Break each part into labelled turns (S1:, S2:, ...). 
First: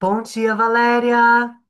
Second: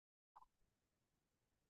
S1: Bom dia, Valéria!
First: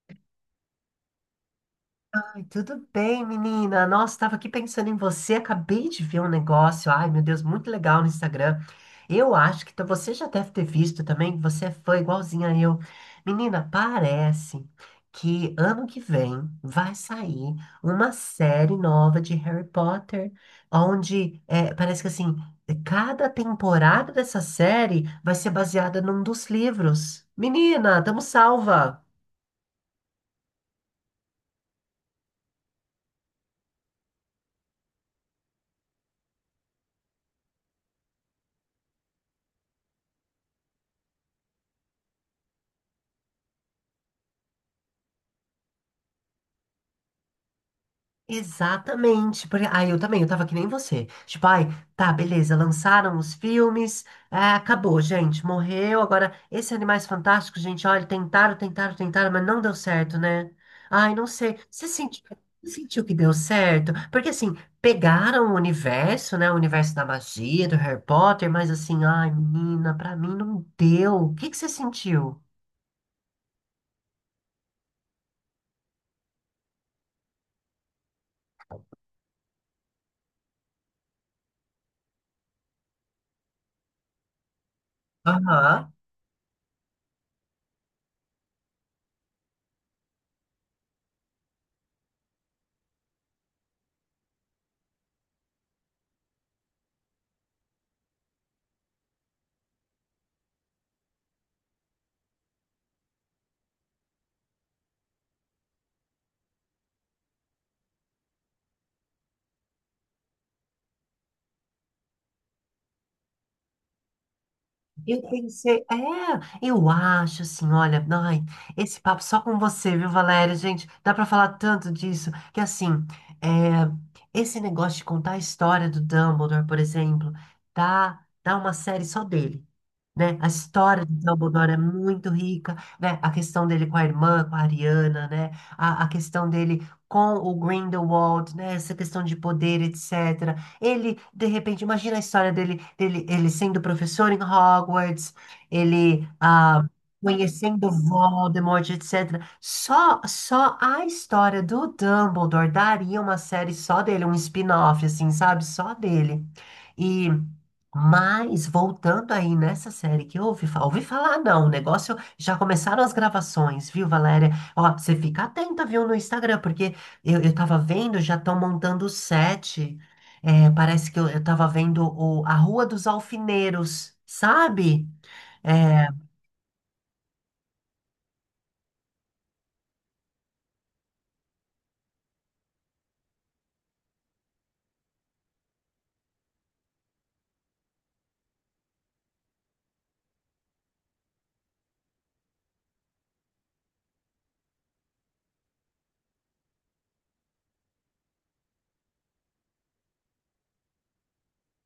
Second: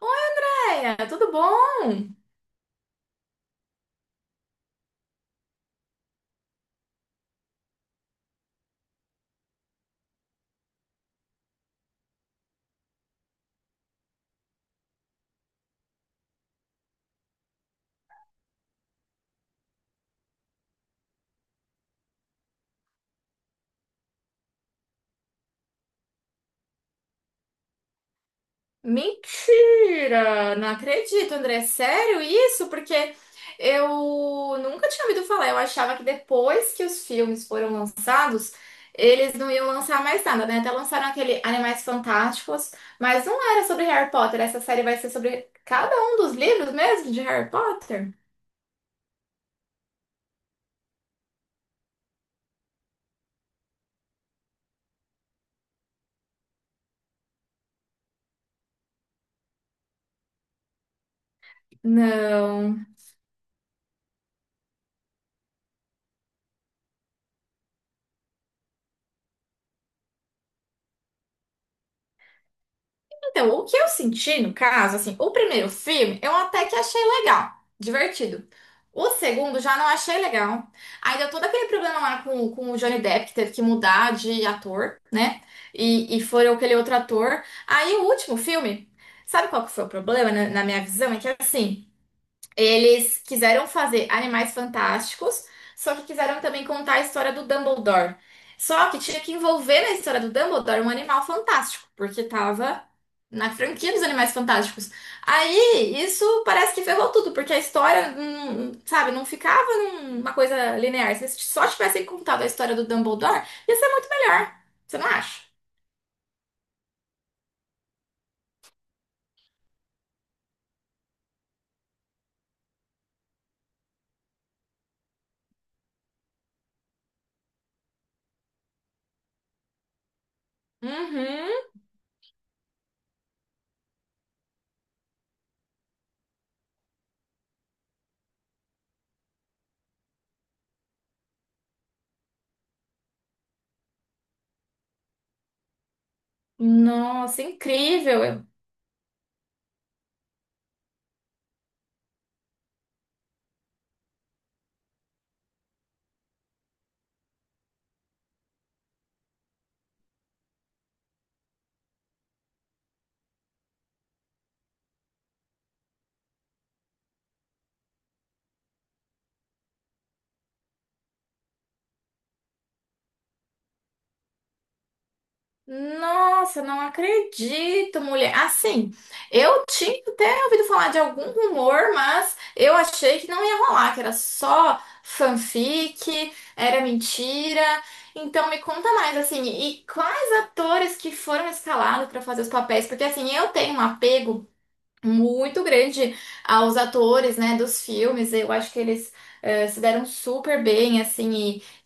S2: Andréia, tudo bom?
S1: Ai, tudo bem, menina? Nossa, estava aqui pensando em você, acabei de ver um negócio. Ai, meu Deus, muito legal no Instagram. Eu acho que você já deve ter visto também, que você é fã igualzinha a eu. Menina, parece que ano que vem vai sair uma série nova de Harry Potter, onde é, parece que assim, cada temporada dessa série vai ser baseada num dos livros. Menina, tamo salva!
S2: Mentira! Não acredito, André. Sério isso? Porque eu nunca tinha ouvido falar. Eu achava que depois que os filmes foram lançados, eles não iam lançar mais nada, né? Até lançaram aquele Animais Fantásticos, mas não era sobre Harry Potter. Essa série vai ser sobre cada um dos livros mesmo de Harry Potter?
S1: Exatamente, porque aí eu também, eu tava que nem você. Tipo, ai, tá, beleza, lançaram os filmes, acabou, gente, morreu. Agora, esse Animais Fantásticos, gente, olha, tentaram, tentaram, tentaram, mas não deu certo, né? Ai, não sei. Você sentiu, você
S2: Não.
S1: sentiu que deu certo? Porque assim, pegaram o universo, né? O universo da magia, do Harry Potter, mas assim, ai, menina, pra mim não deu. O que que você sentiu?
S2: Então, o que eu senti no caso, assim, o primeiro filme eu até que achei legal, divertido. O segundo já não achei legal. Aí deu todo aquele problema lá com o Johnny Depp, que teve que mudar de ator, né?
S1: Aham.
S2: E foi aquele outro ator. Aí o último filme, sabe qual que foi o problema, na minha visão? É que assim. Eles quiseram fazer Animais Fantásticos, só que quiseram também contar a história do Dumbledore. Só que tinha que envolver na história do Dumbledore um animal fantástico, porque tava na franquia dos Animais Fantásticos. Aí isso parece que ferrou tudo, porque a história, sabe, não ficava numa coisa linear. Se só tivessem contado a história do Dumbledore, ia ser muito melhor. Você não
S1: Eu
S2: acha?
S1: pensei, é, eu acho assim, olha, ai, esse papo só com você, viu, Valéria? Gente, dá pra falar tanto disso que assim, é, esse negócio de contar a história do Dumbledore, por exemplo, dá uma série só dele, né? A história do
S2: Uhum.
S1: Dumbledore é muito rica, né? A questão dele com a irmã, com a Ariana, né? A questão dele com o Grindelwald, né? Essa questão de poder, etc. Ele, de repente, imagina a história dele, ele sendo professor em Hogwarts, ele
S2: Nossa,
S1: conhecendo
S2: incrível.
S1: Voldemort, etc. Só a história do Dumbledore daria uma série só dele, um spin-off, assim, sabe? Só dele. E mas voltando aí nessa série que eu ouvi, ouvi falar, não, o negócio já começaram as gravações, viu, Valéria? Ó, você fica atenta, viu, no Instagram, porque eu tava vendo, já estão montando o set é, parece que eu tava vendo a Rua dos Alfineiros, sabe? É,
S2: Nossa, não acredito, mulher. Assim, eu tinha até ouvido falar de algum rumor, mas eu achei que não ia rolar, que era só fanfic, era mentira. Então me conta mais, assim, e quais atores que foram escalados para fazer os papéis? Porque assim, eu tenho um apego muito grande aos atores, né, dos filmes. Eu acho que eles se deram super bem, assim,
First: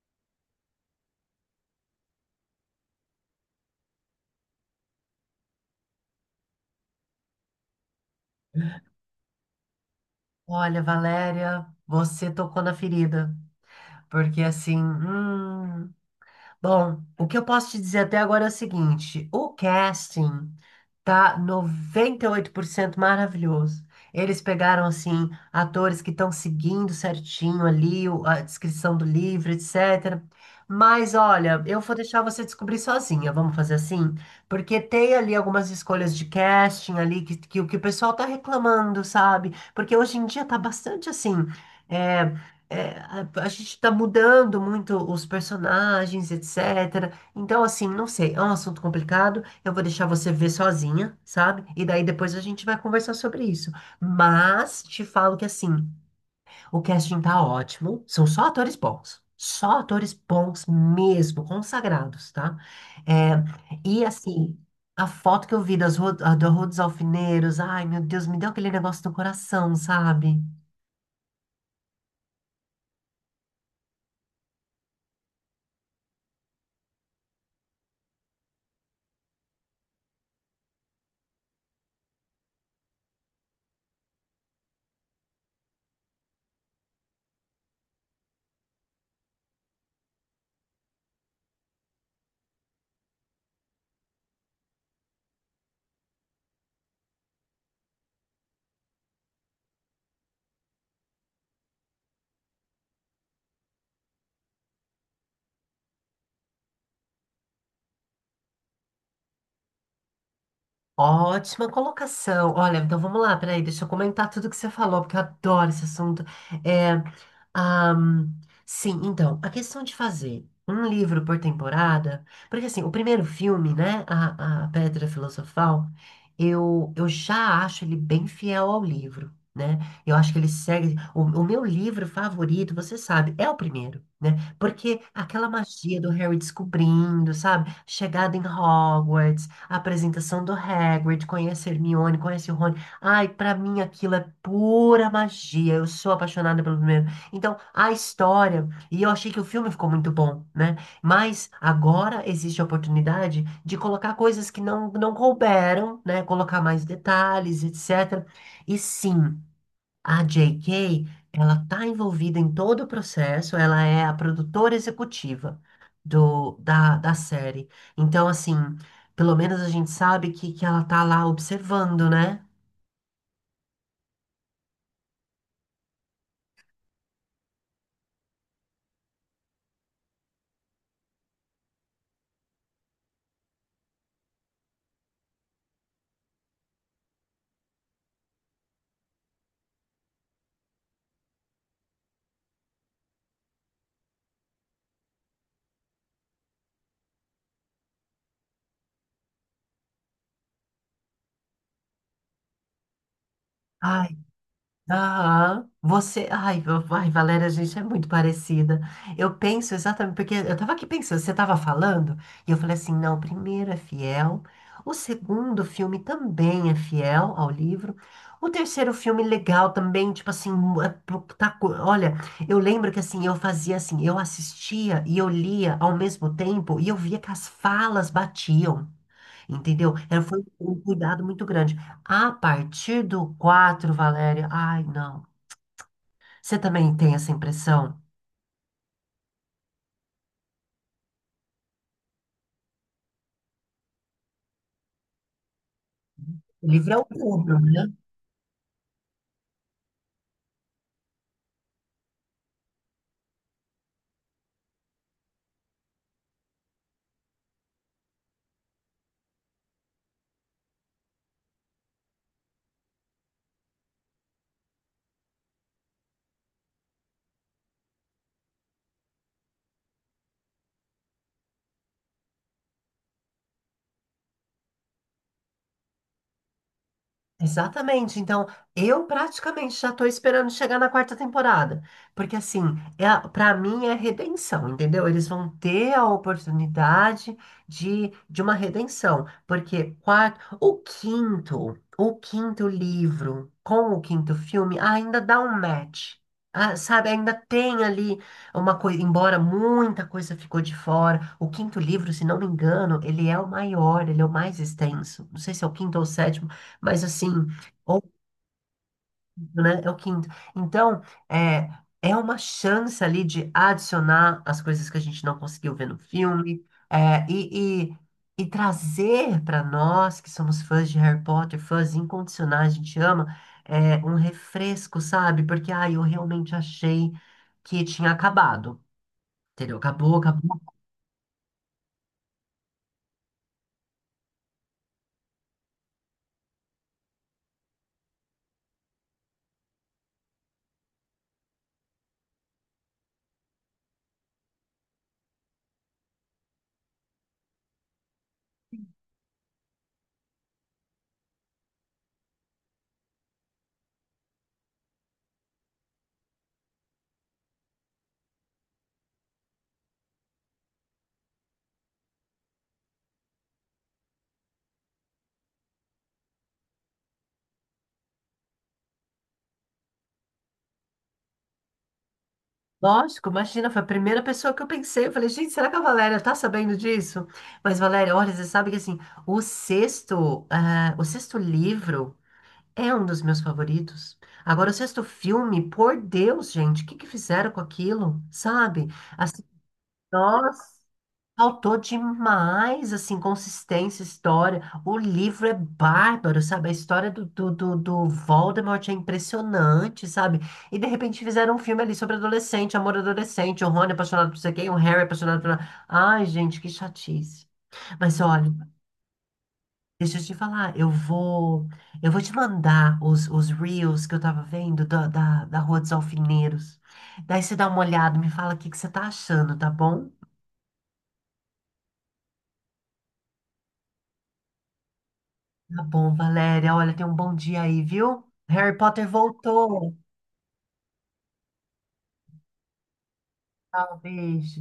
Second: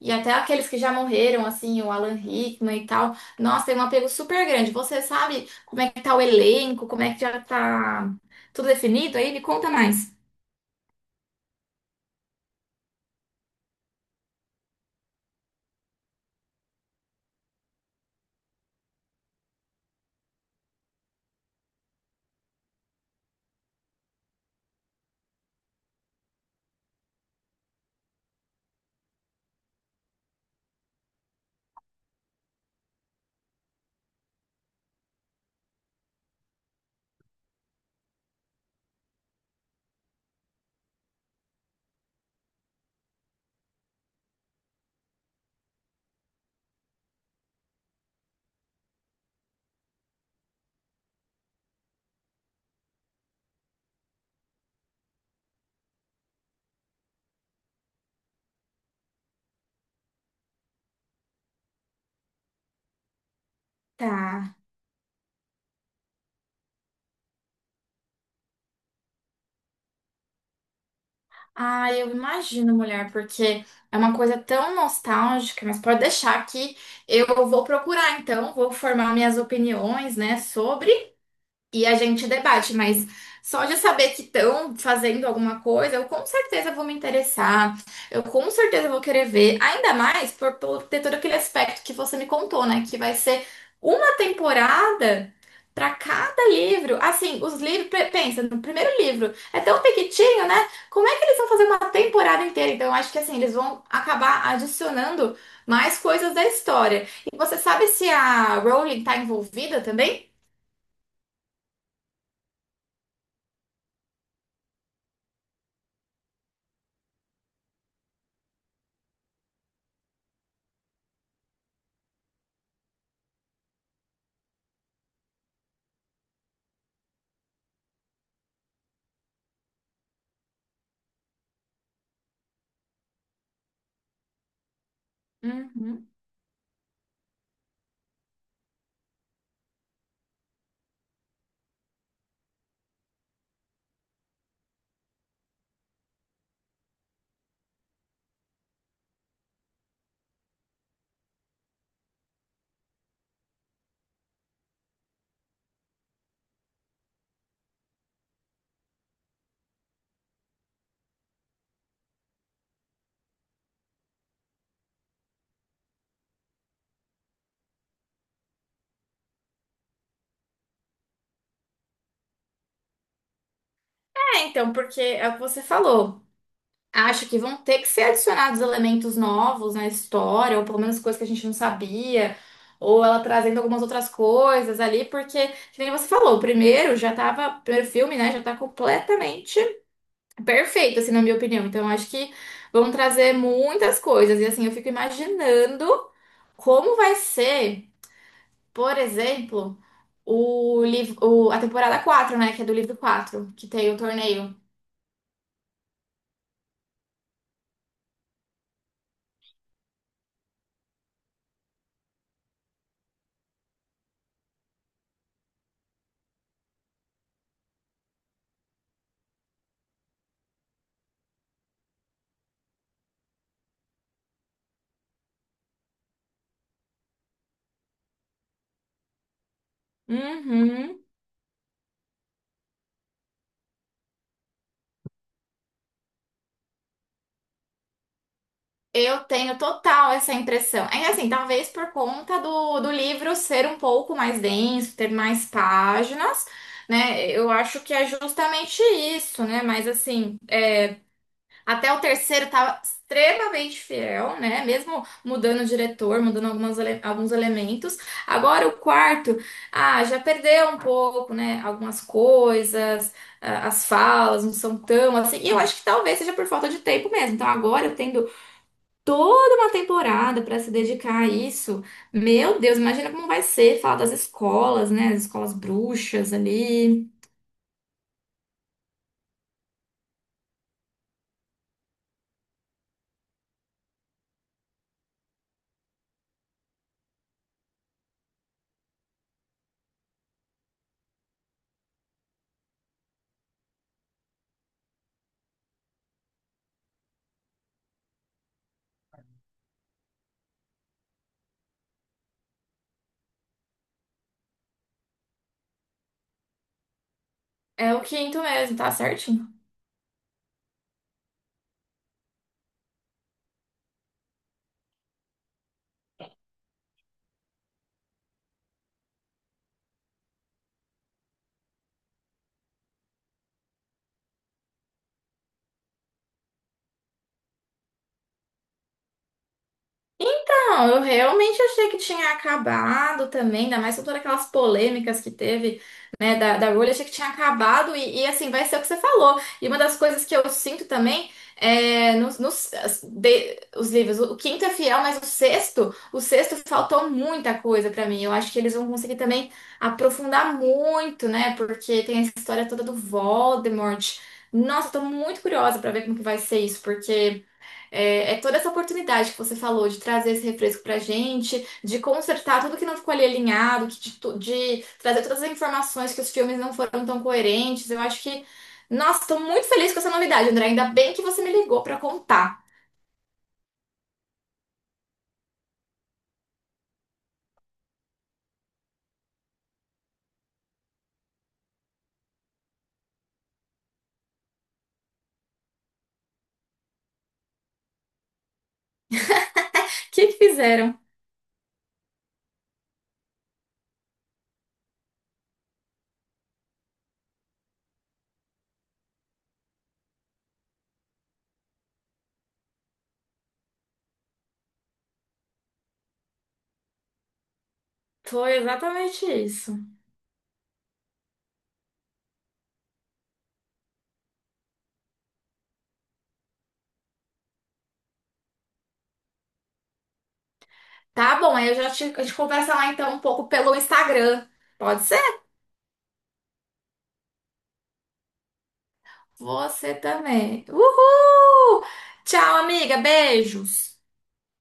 S2: e até aqueles que já morreram, assim, o Alan Rickman e tal. Nossa, tem um apego super grande. Você sabe como é que tá o elenco, como é que já tá tudo definido aí? Me conta mais.
S1: olha, Valéria, você tocou na ferida. Porque assim, bom, o que eu posso te dizer até agora é o seguinte: o casting tá 98% maravilhoso. Eles pegaram, assim, atores que estão seguindo certinho ali a descrição do livro, etc. Mas olha, eu vou deixar você descobrir sozinha, vamos fazer assim? Porque tem ali algumas escolhas de casting ali o que o pessoal tá reclamando, sabe? Porque hoje em dia tá bastante assim. eh, é, a gente tá mudando muito os personagens, etc. Então, assim, não sei, é um assunto complicado. Eu vou deixar você ver sozinha, sabe? E daí depois a gente vai conversar sobre isso. Mas te falo que, assim, o casting tá ótimo. São só atores bons. Só atores bons mesmo, consagrados, tá? É, e,
S2: Tá.
S1: assim. A foto que eu vi da Rua dos Alfineiros, ai meu Deus, me deu aquele negócio no coração, sabe?
S2: Ah, eu imagino, mulher, porque é uma coisa tão nostálgica, mas pode deixar que eu vou procurar, então, vou formar minhas opiniões, né, sobre. E a gente debate, mas só de saber que estão fazendo alguma coisa, eu com certeza vou me interessar, eu com certeza vou querer ver, ainda mais por ter todo aquele aspecto que você me contou, né? Que vai ser uma temporada para cada livro. Assim, os livros, pensa, no primeiro livro é tão pequitinho, né? Como é que eles vão fazer uma temporada inteira? Então, eu acho que assim, eles vão acabar adicionando mais coisas da história. E você sabe se a Rowling tá envolvida também?
S1: Ótima colocação. Olha, então vamos lá, peraí, deixa eu comentar tudo que você falou, porque eu adoro esse assunto. É, Ahn, sim, então, a questão de fazer um livro por temporada, porque assim, o primeiro filme, né, a Pedra Filosofal, eu já acho ele bem fiel ao livro, né? Eu acho que ele segue. O meu livro favorito, você sabe, é o primeiro, né? Porque aquela magia
S2: Uhum.
S1: do Harry descobrindo, sabe? Chegada em Hogwarts, a apresentação do Hagrid, conhece Hermione, conhece o Rony. Ai, pra mim aquilo é pura magia. Eu sou apaixonada pelo primeiro então, a história, e eu achei que o filme ficou muito bom, né? Mas agora existe a oportunidade de colocar coisas que não couberam, né? Colocar mais detalhes, etc. E sim, a J.K., ela tá envolvida em todo o processo, ela é a produtora executiva da série. Então, assim, pelo menos a gente sabe que ela tá lá observando, né?
S2: É, então, porque é o que você falou. Acho que vão ter que ser adicionados elementos novos na história, ou pelo menos coisas que a gente não sabia, ou ela trazendo algumas outras coisas ali, porque, que nem você falou, o primeiro já tava, o primeiro filme, né, já tá completamente perfeito, assim, na minha opinião. Então, acho que vão trazer muitas coisas. E, assim, eu fico imaginando como vai ser, por exemplo, o a temporada 4 né, que é do livro 4 que tem o
S1: Ah,
S2: torneio.
S1: Aham. Você. Ai, Valéria, a gente é muito parecida. Eu penso exatamente, porque eu tava aqui pensando, você tava falando, e eu falei assim: não, o primeiro é fiel, o segundo filme também é fiel ao livro, o terceiro filme legal também, tipo assim, olha, eu lembro que assim, eu fazia assim, eu assistia e eu lia ao mesmo tempo, e eu via que as falas batiam. Entendeu? Era, foi um
S2: Uhum.
S1: cuidado muito grande. A partir do 4, Valéria, ai, não. Você também tem essa impressão?
S2: Eu tenho total essa impressão. É assim, talvez por conta do livro ser um pouco mais denso, ter mais páginas,
S1: O livro é o
S2: né? Eu
S1: dobro,
S2: acho
S1: né?
S2: que é justamente isso, né? Mas assim, é, até o terceiro estava extremamente fiel, né? Mesmo mudando o diretor, mudando alguns elementos. Agora o quarto, ah, já perdeu um pouco, né? Algumas coisas ah, as falas não são tão assim. E eu acho que talvez seja por falta de tempo mesmo. Então, agora eu tendo toda uma temporada para se dedicar a isso. Meu Deus, imagina como vai ser falar das escolas, né? As escolas bruxas ali.
S1: Exatamente. Então, eu praticamente já tô esperando chegar na quarta temporada, porque assim, pra mim é redenção, entendeu? Eles vão ter a oportunidade de uma redenção, porque quarto, o quinto livro com o quinto filme ainda dá um match. Ah, sabe, ainda tem ali uma coisa, embora muita coisa ficou de fora. O quinto livro, se não me engano, ele é o maior, ele é o mais extenso. Não sei se é o quinto ou o sétimo. Mas assim,
S2: É
S1: ou,
S2: o quinto mesmo, tá certinho.
S1: né, é o quinto. Então, é, é, uma chance ali de adicionar as coisas que a gente não conseguiu ver no filme, é, e trazer para nós que somos fãs de Harry Potter, fãs incondicionais, a gente ama, um refresco, sabe? Porque, ah, eu realmente achei que tinha acabado, entendeu? Acabou, acabou.
S2: Então, eu realmente achei que tinha acabado também, ainda mais com todas aquelas polêmicas que teve, né, da Rowling, achei que tinha acabado e assim, vai ser o que você falou. E uma das coisas que eu sinto também é os livros, o quinto é fiel, mas o sexto faltou muita coisa pra mim. Eu acho que eles vão conseguir também aprofundar muito, né, porque tem essa história toda do Voldemort. Nossa, eu tô muito curiosa pra ver como que vai ser isso, porque é toda essa oportunidade que você falou de trazer esse refresco pra gente, de consertar tudo que não ficou ali alinhado, de trazer todas as informações que os filmes não foram tão coerentes. Eu acho que. Nossa, tô muito feliz com essa novidade, André. Ainda bem que você me ligou pra contar.
S1: Lógico, imagina, foi a primeira pessoa que eu pensei. Eu falei, gente, será que a Valéria tá sabendo disso? Mas, Valéria, olha, você sabe que assim, o sexto, ah, o sexto livro é um dos meus favoritos. Agora, o sexto filme, por Deus, gente, o que que fizeram com aquilo? Sabe? Assim,
S2: O que que
S1: nossa.
S2: fizeram?
S1: Faltou demais, assim, consistência, história. O livro é bárbaro, sabe? A história do Voldemort é impressionante, sabe? E de repente fizeram um filme ali sobre adolescente, amor adolescente, o Rony apaixonado por você quem, o Harry é apaixonado por... Ai, gente, que chatice. Mas olha,
S2: Foi exatamente isso.
S1: deixa eu te falar, eu vou te mandar os reels que eu tava vendo da Rua dos Alfineiros. Daí você dá uma olhada, me fala o que que você tá achando, tá bom?
S2: Tá bom, aí eu já te, a gente conversa lá então um pouco pelo Instagram. Pode ser?
S1: Tá bom, Valéria. Olha, tem um bom dia aí, viu? Harry Potter voltou.
S2: Você também. Uhul! Tchau, amiga. Beijos.
S1: Talvez.